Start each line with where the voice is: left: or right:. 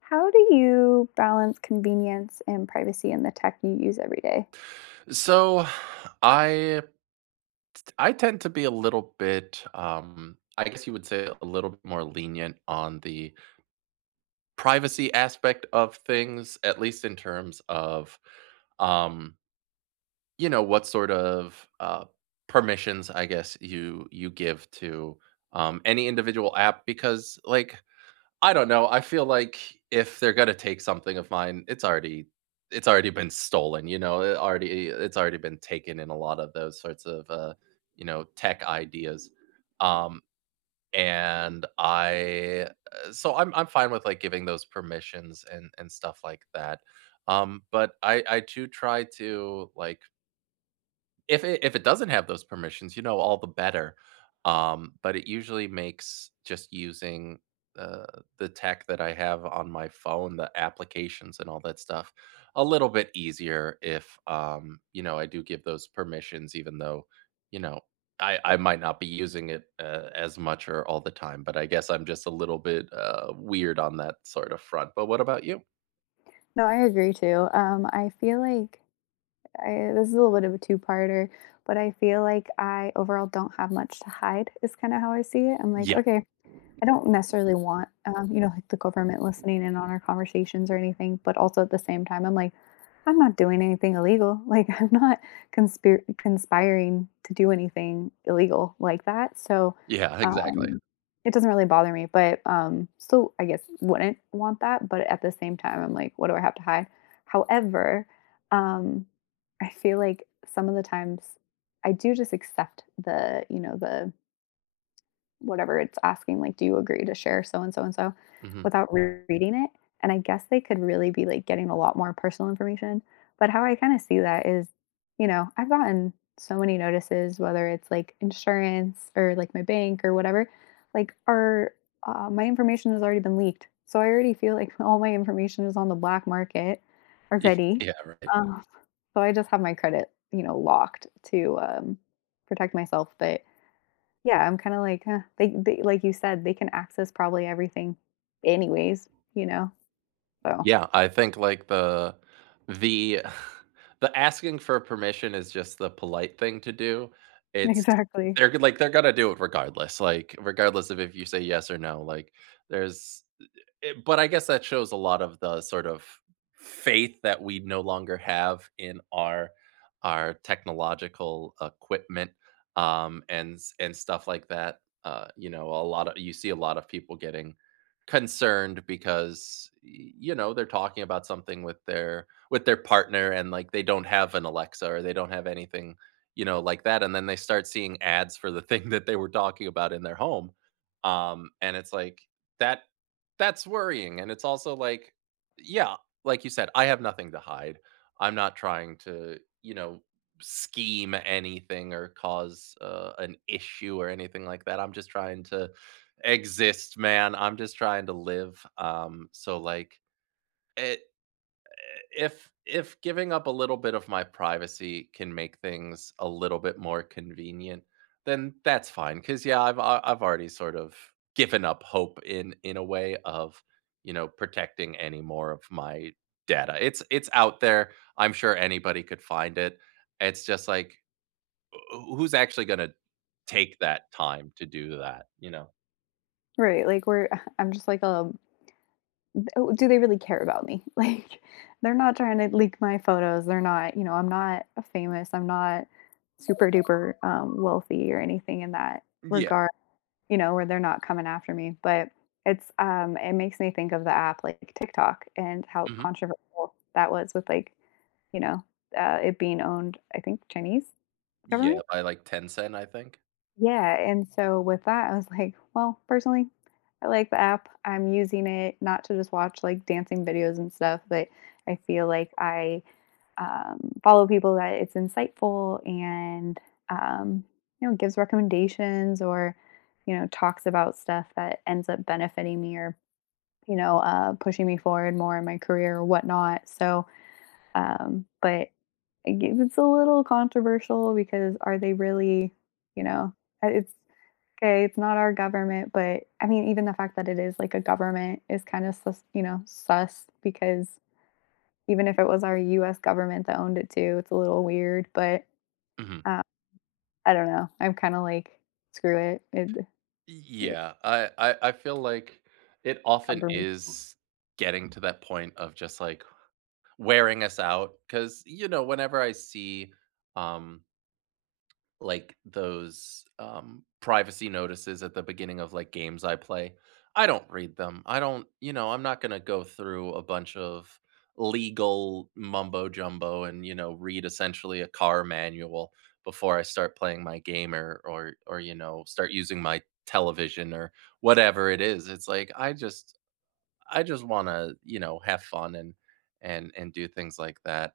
left: How do you balance convenience and privacy in the tech you use every day?
right: So I I tend to be a little bit I guess you would say a little bit more lenient on the privacy aspect of things, at least in terms of, um you know, what sort of permissions, I guess, you give to any individual app, because, like, I don't know. I feel like if they're gonna take something of mine, it's already been stolen, you know, it's already been taken in a lot of those sorts of tech ideas. Um and I so I'm fine with, like, giving those permissions and stuff like that. But I do try to, like, if it doesn't have those permissions, you know, all the better. But it usually makes just using, uh, the tech that I have on my phone, the applications and all that stuff, a little bit easier if, you know, I do give those permissions, even though, you know, I might not be using it, as much or all the time. But I guess I'm just a little bit, weird on that sort of front. But what about you?
left: No, I agree too. I feel like this is a little bit of a two-parter, but I feel like I overall don't have much to hide is kind of how I see it. I'm like,
right: Yeah.
left: okay, I don't necessarily want, you know, like the government listening in on our conversations or anything, but also at the same time, I'm like, I'm not doing anything illegal. Like, I'm not conspiring to do anything illegal like that. So,
right: Yeah, exactly.
left: um, it doesn't really bother me, but still, I guess, wouldn't want that. But at the same time, I'm like, what do I have to hide? However, um, I feel like some of the times I do just accept the the whatever it's asking, like, do you agree to share so and so and so
right: Mhm.
left: without reading it? And I guess they could really be like getting a lot more personal information. But how I kind of see that is, you know, I've gotten so many notices, whether it's like insurance or like my bank or whatever, like, our my information has already been leaked. So I already feel like all my information is on the black market
right: Ye
left: already.
right: yeah, right.
left: Um, so I just have my credit, you know, locked to protect myself. But yeah, I'm kind of like, huh, like you said, they can access probably everything anyways, you know? So,
right: Yeah, I think, like, the the asking for permission is just the polite thing to do. It's
left: exactly.
right: Like, they're gonna do it regardless. Like, regardless of if you say yes or no. There's but I guess that shows a lot of the sort of faith that we no longer have in our technological equipment, and and stuff like that. You know, a lot of you see a lot of people getting concerned because you know, they're talking about something with their partner, and, like, they don't have an Alexa or they don't have anything, you know, like that, and then they start seeing ads for the thing that they were talking about in their home, and it's like that that's worrying. And it's also like, yeah, like you said, I have nothing to hide. I'm not trying to, you know, scheme anything or cause, an issue or anything like that. I'm just trying to exist, man. I'm just trying to live. Like, it if giving up a little bit of my privacy can make things a little bit more convenient, then that's fine. Because, yeah, I've already sort of given up hope, in a way, of, you know, protecting any more of my data. It's out there. I'm sure anybody could find it. It's just like, who's actually going to take that time to do that? You know?
left: Right. Like, I'm just like, oh, do they really care about me? Like, they're not trying to leak my photos. They're not, you know, I'm not famous. I'm not super duper wealthy or anything in that
right: Yeah.
left: regard. You know, where they're not coming after me. But it's it makes me think of the app like TikTok and how
right: Hmm.
left: controversial that was with like, you know, it being owned, I think, Chinese
right: Yeah.
left: government.
right: By, like, Tencent, I think.
left: Yeah. And so with that, I was like, well, personally, I like the app. I'm using it not to just watch like dancing videos and stuff, but I feel like I follow people that it's insightful and um, you know gives recommendations or you know talks about stuff that ends up benefiting me or you know, pushing me forward more in my career or whatnot so but it's a little controversial because are they really you know it's okay, it's not our government, but I mean even the fact that it is like a government is kind of sus, you know, sus because even if it was our US government that owned it too, it's a little weird, but,
right: Mhm.
left: uh, I don't know. I'm kinda like, "Screw it, it'd
right: Yeah, I feel like it
left: come
right: often
left: for me."
right: is getting to that point of just like wearing us out, because, you know, whenever I see, um like those, privacy notices at the beginning of, like, games I play. I don't read them. I don't, You know, I'm not going to go through a bunch of legal mumbo jumbo and, you know, read essentially a car manual before I start playing my game, or you know, start using my television, or whatever it is. It's like, I just want to, you know, have fun and do things like that.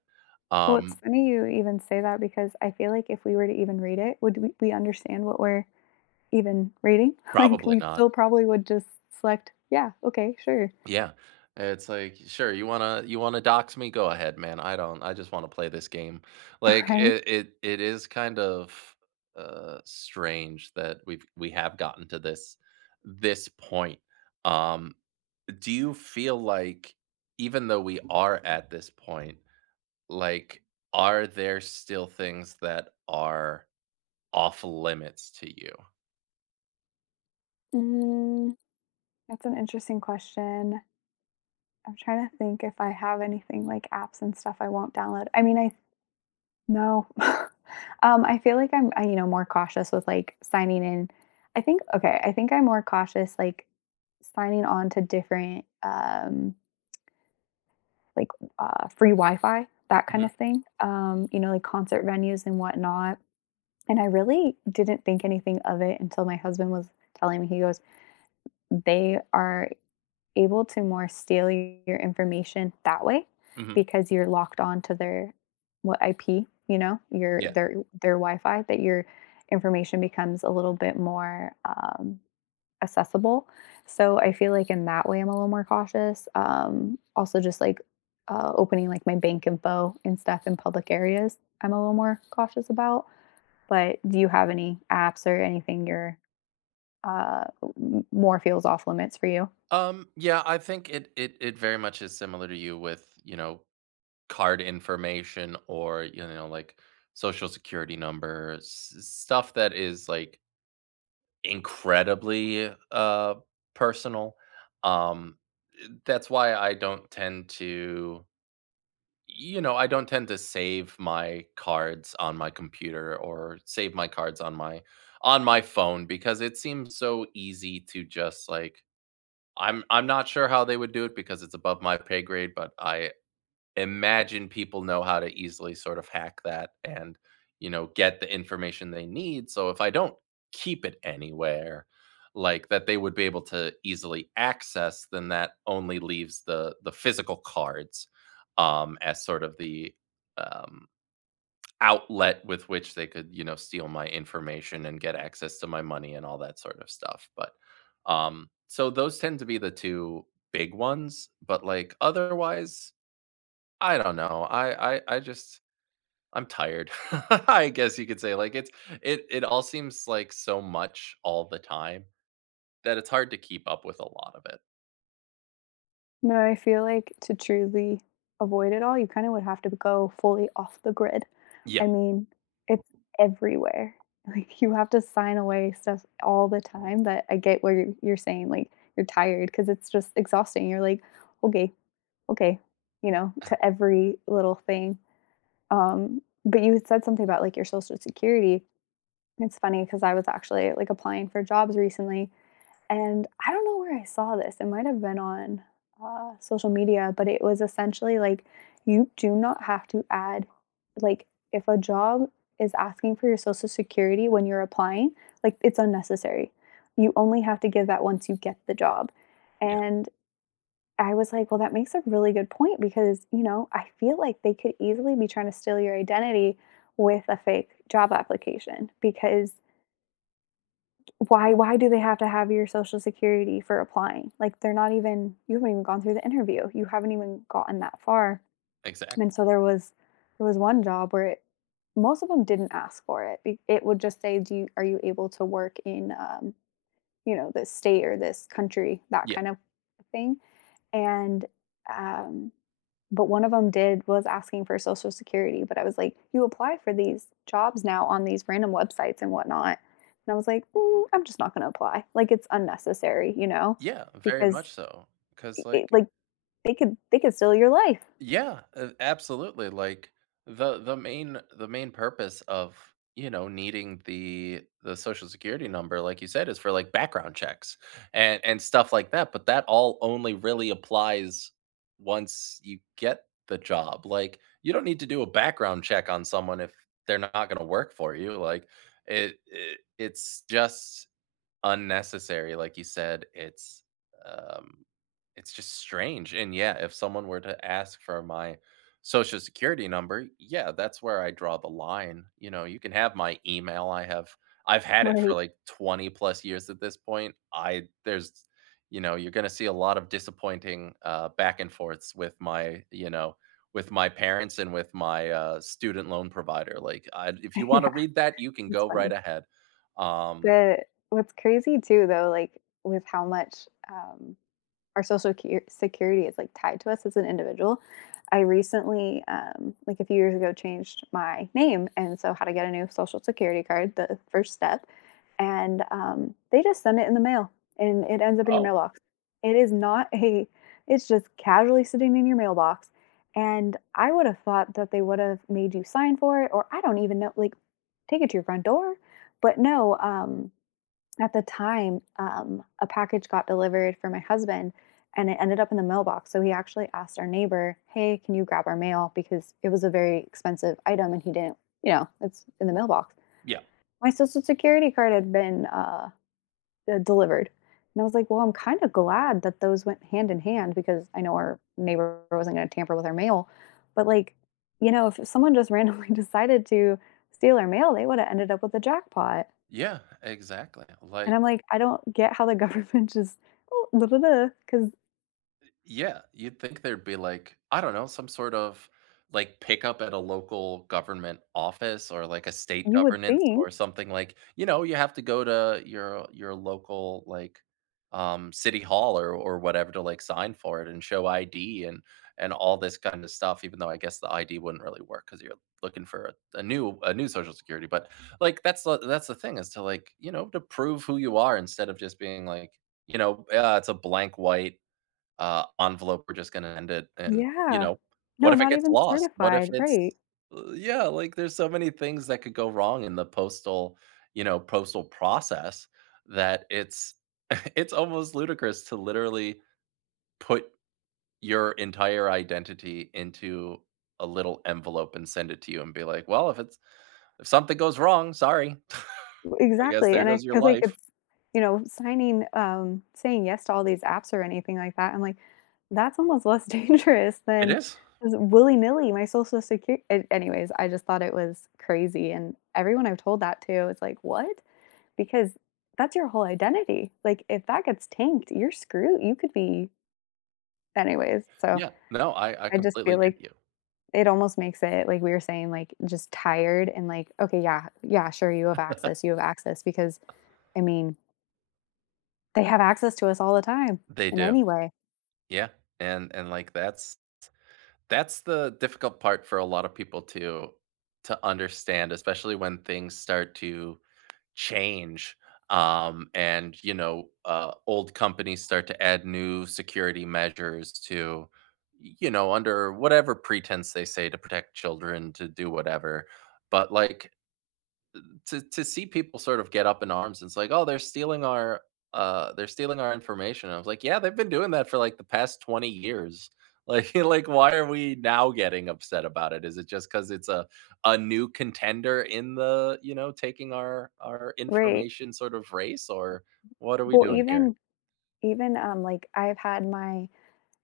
left: Well, it's
right: Um
left: funny you even say that because I feel like if we were to even read it, would we understand what we're even reading? Like,
right: Probably
left: we
right: not.
left: still probably would just select, "Yeah, okay, sure."
right: Yeah. It's like, "Sure, you wanna dox me? Go ahead, man. I don't I just wanna play this game." Like,
left: Right?
right: it is kind of, strange that we have gotten to this point. Um, do you feel like, even though we are at this point, like, are there still things that are off limits to you?
left: Mm, that's an interesting question. I'm trying to think if I have anything like apps and stuff I won't download. I mean, I No. I feel like you know, more cautious with like signing in. I think, okay, I think I'm more cautious like signing on to different, like free Wi Fi, that kind
right: Mhm.
left: of thing, you know, like concert venues and whatnot. And I really didn't think anything of it until my husband was telling me, he goes, they are able to more steal your information that way
right: Mhm.
left: because you're locked on to their what IP, you know, your
right: Yeah.
left: their Wi-Fi that your information becomes a little bit more accessible. So I feel like in that way I'm a little more cautious. Also just like opening like my bank info and stuff in public areas, I'm a little more cautious about. But do you have any apps or anything you're uh, more feels off limits for you?
right: Yeah, I think it very much is similar to you, with, you know, card information, or, you know, like, social security numbers. Stuff that is, like, incredibly personal. Um that's why I don't tend to you know, I don't tend to save my cards on my computer, or save my cards on my phone, because it seems so easy to just, like— I'm not sure how they would do it because it's above my pay grade, but I imagine people know how to easily sort of hack that, and, you know, get the information they need. So if I don't keep it anywhere like that they would be able to easily access, then that only leaves the physical cards, as sort of the— um outlet with which they could, you know, steal my information and get access to my money and all that sort of stuff. But so those tend to be the two big ones. But, like, otherwise, I don't know. I'm tired. I guess you could say, like, it all seems like so much all the time, that it's hard to keep up with a lot of it.
left: No, I feel like to truly avoid it all, you kind of would have to go fully off the grid. I
right: Yep.
left: mean, it's everywhere. Like you have to sign away stuff all the time. But I get what you're saying. Like you're tired because it's just exhausting. You're like, okay, okay, you know, to every little thing. But you had said something about like your social security. It's funny because I was actually like applying for jobs recently and I don't know where I saw this. It might have been on social media, but it was essentially like you do not have to add, like, if a job is asking for your social security when you're applying, like, it's unnecessary. You only have to give that once you get the job.
right: Yeah.
left: And I was like, well, that makes a really good point because, you know, I feel like they could easily be trying to steal your identity with a fake job application because why do they have to have your social security for applying? Like they're not even you haven't even gone through the interview. You haven't even gotten that far.
right: Exactly.
left: And so there was one job where it, most of them didn't ask for it. It would just say, "Do you are you able to work in you know this state or this country?" That
right: Yeah.
left: kind of thing, and um but one of them did was asking for social security, but I was like you apply for these jobs now on these random websites and whatnot, and I was like, "Mm, I'm just not going to apply, like it's unnecessary, you know,
right: Yeah, very
left: because
right: much so. Cuz,
left: it,
right: like—
left: like they could steal your life."
right: Yeah, absolutely. Like, the main purpose of, you know, needing the social security number, like you said, is for, like, background checks and stuff like that, but that all only really applies once you get the job. Like, you don't need to do a background check on someone if they're not going to work for you. Like, it's just unnecessary. Like you said, it's um just strange. And yeah, if someone were to ask for my social security number, yeah, that's where I draw the line. You know, you can have my email. I've had it for,
left: Right.
right: like, 20 plus years at this point. I there's You know, you're going to see a lot of disappointing back and forths with my— you know, with my parents and with my student loan provider. If you want to
left: Yeah,
right: read that, you can
left: it's
right: go right
left: funny,
right: ahead. Um
left: the what's crazy too though, like with how much our social security is like tied to us as an individual. I recently, like a few years ago, changed my name, and so how to get a new social security card, the first step, and they just send it in the mail, and it ends up in your
right: oh,
left: mailbox. It is not a, it's just casually sitting in your mailbox, and I would have thought that they would have made you sign for it, or I don't even know, like take it to your front door, but no, at the time, a package got delivered for my husband and it ended up in the mailbox. So he actually asked our neighbor, "Hey, can you grab our mail?" Because it was a very expensive item and he didn't, you know, it's in the mailbox.
right: yeah.
left: My social security card had been delivered. And I was like, well, I'm kind of glad that those went hand in hand because I know our neighbor wasn't going to tamper with our mail. But like, you know, if someone just randomly decided to steal our mail, they would have ended up with a jackpot.
right: Yeah, exactly.
left: And
right: Like—
left: I'm like, "I don't get how the government just oh, blah,
right: Yeah, you'd think there'd be, like, I don't know, some sort of, like, pickup at a local government office, or like a state
left: you would
right: governance,
left: think..."
right: or something, like, you know, you have to go to your local, like, city hall or whatever, to, like, sign for it and show ID, and all this kind of stuff, even though I guess the ID wouldn't really work because you're looking for a new social security. But, like, that's the thing, is to, like, you know, to prove who you are, instead of just being like, you know, it's a blank white envelope, we're just gonna end it, and, you
left: Yeah.
right: know— what
left: No,
right: if it
left: not
right: gets
left: even
right: lost? What if
left: certified,
right: it's
left: right.
right: Yeah, like, there's so many things that could go wrong in the postal— you know, postal process, that it's it's almost ludicrous to literally put your entire identity into a little envelope and send it to you and be like, "Well, if something goes wrong, sorry.
left: W
right: I guess
left: exactly,
right: there
left: and I
right: goes your
left: feel like
right: life."
left: it's you know, signing, saying yes to all these apps or anything like that, I'm like, that's almost less dangerous
right: It
left: than
right: is.
left: just willy-nilly my social security. Anyways, I just thought it was crazy, and everyone I've told that to is like, "What?" Because that's your whole identity, like, if that gets tanked, you're screwed, you could be anyways, so
right: Yeah. No, I
left: I just
right: completely
left: feel
right: get
left: like
right: you.
left: it almost makes it like we were saying, like just tired and like, okay, yeah, yeah, sure, you have access because I mean, they have access to us all the time.
right: They
left: In
right: do.
left: any way.
right: Yeah, and like, that's the difficult part for a lot of people to understand, especially when things start to change, and, you know, old companies start to add new security measures to, you know, under whatever pretense they say, to protect children, to do whatever. But, like, to see people sort of get up in arms, it's like, "Oh, they're stealing our— they're stealing our information." And I was like, yeah, they've been doing that for, like, the past 20 years. Like like, why are we now getting upset about it? Is it just because it's a new contender in the, you know, taking our
left: Right.
right: information sort of race, or what are we
left: Well,
right: doing here?
left: even even like I've had my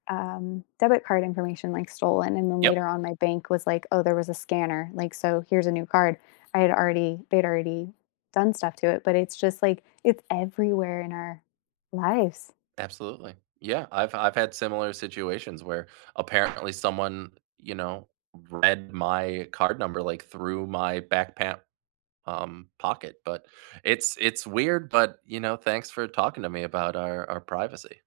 left: debit card information like stolen and then
right: Yep.
left: later on my bank was like, "Oh, there was a scanner. Like so here's a new card." I had already they'd already done stuff to it, but it's just like it's everywhere in our lives.
right: Absolutely. Yeah, I've had similar situations where apparently someone, you know, read my card number, like, through my back pocket. But it's weird. But, you know, thanks for talking to me about our privacy.